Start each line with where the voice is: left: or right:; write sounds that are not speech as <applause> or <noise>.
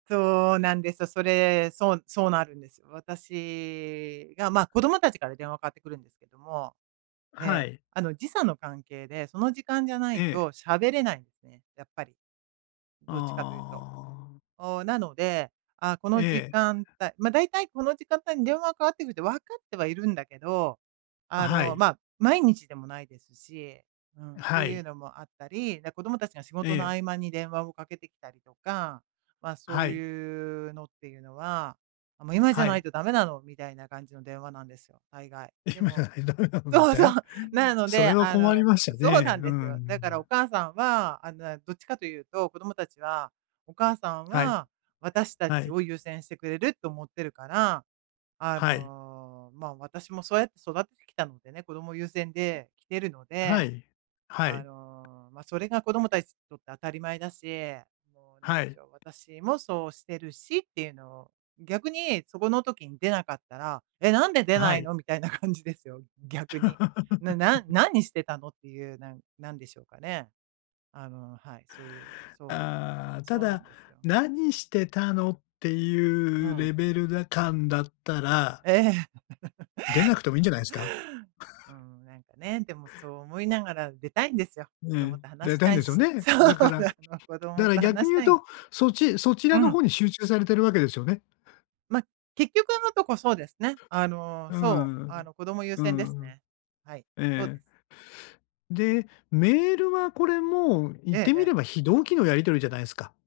right: そうなんですよ。それ、そう、そうなるんですよ。私が、ま、子供たちから電話かかってくるんですけども、え
left: は
right: え、
left: い。
right: あの、時差の関係で、その時間じゃな
left: え
right: い
left: え。
right: と喋れないんですね、やっぱり。どっちかというと。
left: ああ。
right: おお、なので、ああ、この時
left: ええ。
right: 間帯ま、大体この時間帯に電話がかかってくるって分かってはいるんだけど、あ
left: は
right: の、
left: い。
right: まあ、毎日でもないですし、うん、
left: は
right: ていう
left: い。
right: のもあったり、で、子供たちが仕
left: え
right: 事の
left: え。
right: 合間に電話をかけてきたりとか、まあ、そ
left: は
right: う
left: い。
right: いうのっていうのは、も、今じゃ
left: は
right: ない
left: い。
right: と駄目なの、みたいな感じの電話なんですよ、大概。で
left: 今じゃ
right: も
left: ないとダメなんで
right: そ
left: す
right: うそう、
left: ね。
right: なの
left: それ
right: で、
left: は
right: あ
left: 困り
right: の
left: ました
right: そうな
left: ね。
right: ん
left: うー
right: ですよ。だからお
left: ん。
right: 母さんはあの、なんどっちかというと、子供たちは、お母さん
left: はい。
right: は、私た
left: は
right: ち
left: い。
right: を優先してくれると思ってるから、あ
left: はい。
right: の、まあ、私もそうやって育ててきたのでね、子供優先で来てるの
left: は
right: で、
left: い、は
right: あ
left: い。
right: の、ま、それが子供たちにとって当たり前だし、もう何
left: は
right: で
left: い。
right: しょう、私もそうしてるしっていうのを、逆にそこの時に出なかったら、「え、何で出
left: は
right: ない
left: い。
right: の？」みたいな感じですよ、逆に。なな
left: <laughs>
right: 何してたのっていう、なんなんでしょうかね。あの、はい、そういう、そう、
left: ああ、た
right: そうなん
left: だ、
right: ですよ。
left: 何してたのって
right: う
left: いう
right: ん。
left: レベルら感だったら
right: ええ。
left: 出なくてもいいんじゃないんすか？
right: <laughs> う
left: <scoffs>
right: ん、なんかね、でも、そう思いながら出たいんですよ。
left: う
right: 子供
left: ん、
right: と話
left: 出
right: し
left: たい
right: た
left: ん
right: い
left: ですよ
right: し。
left: ね。
right: そう
left: だから
right: なの、子
left: だ
right: 供
left: から
right: と
left: 逆
right: 話
left: に
right: し
left: 言う
right: たいの。
left: と、そっちそち
right: う
left: らの
right: ん。
left: 方に集中されてるわけですよね。
right: ま、結局のとこ、そうですね。あの、
left: う
right: そう、
left: んう
right: あ
left: ん
right: の、子供優
left: う
right: 先です
left: ん、うんうん。
right: ね。はい、
left: え
right: そうです。
left: え。で、メールはこれも言っ
right: ええ
left: てみ
right: ええ。
left: れば非同期のやりとりじゃないですか。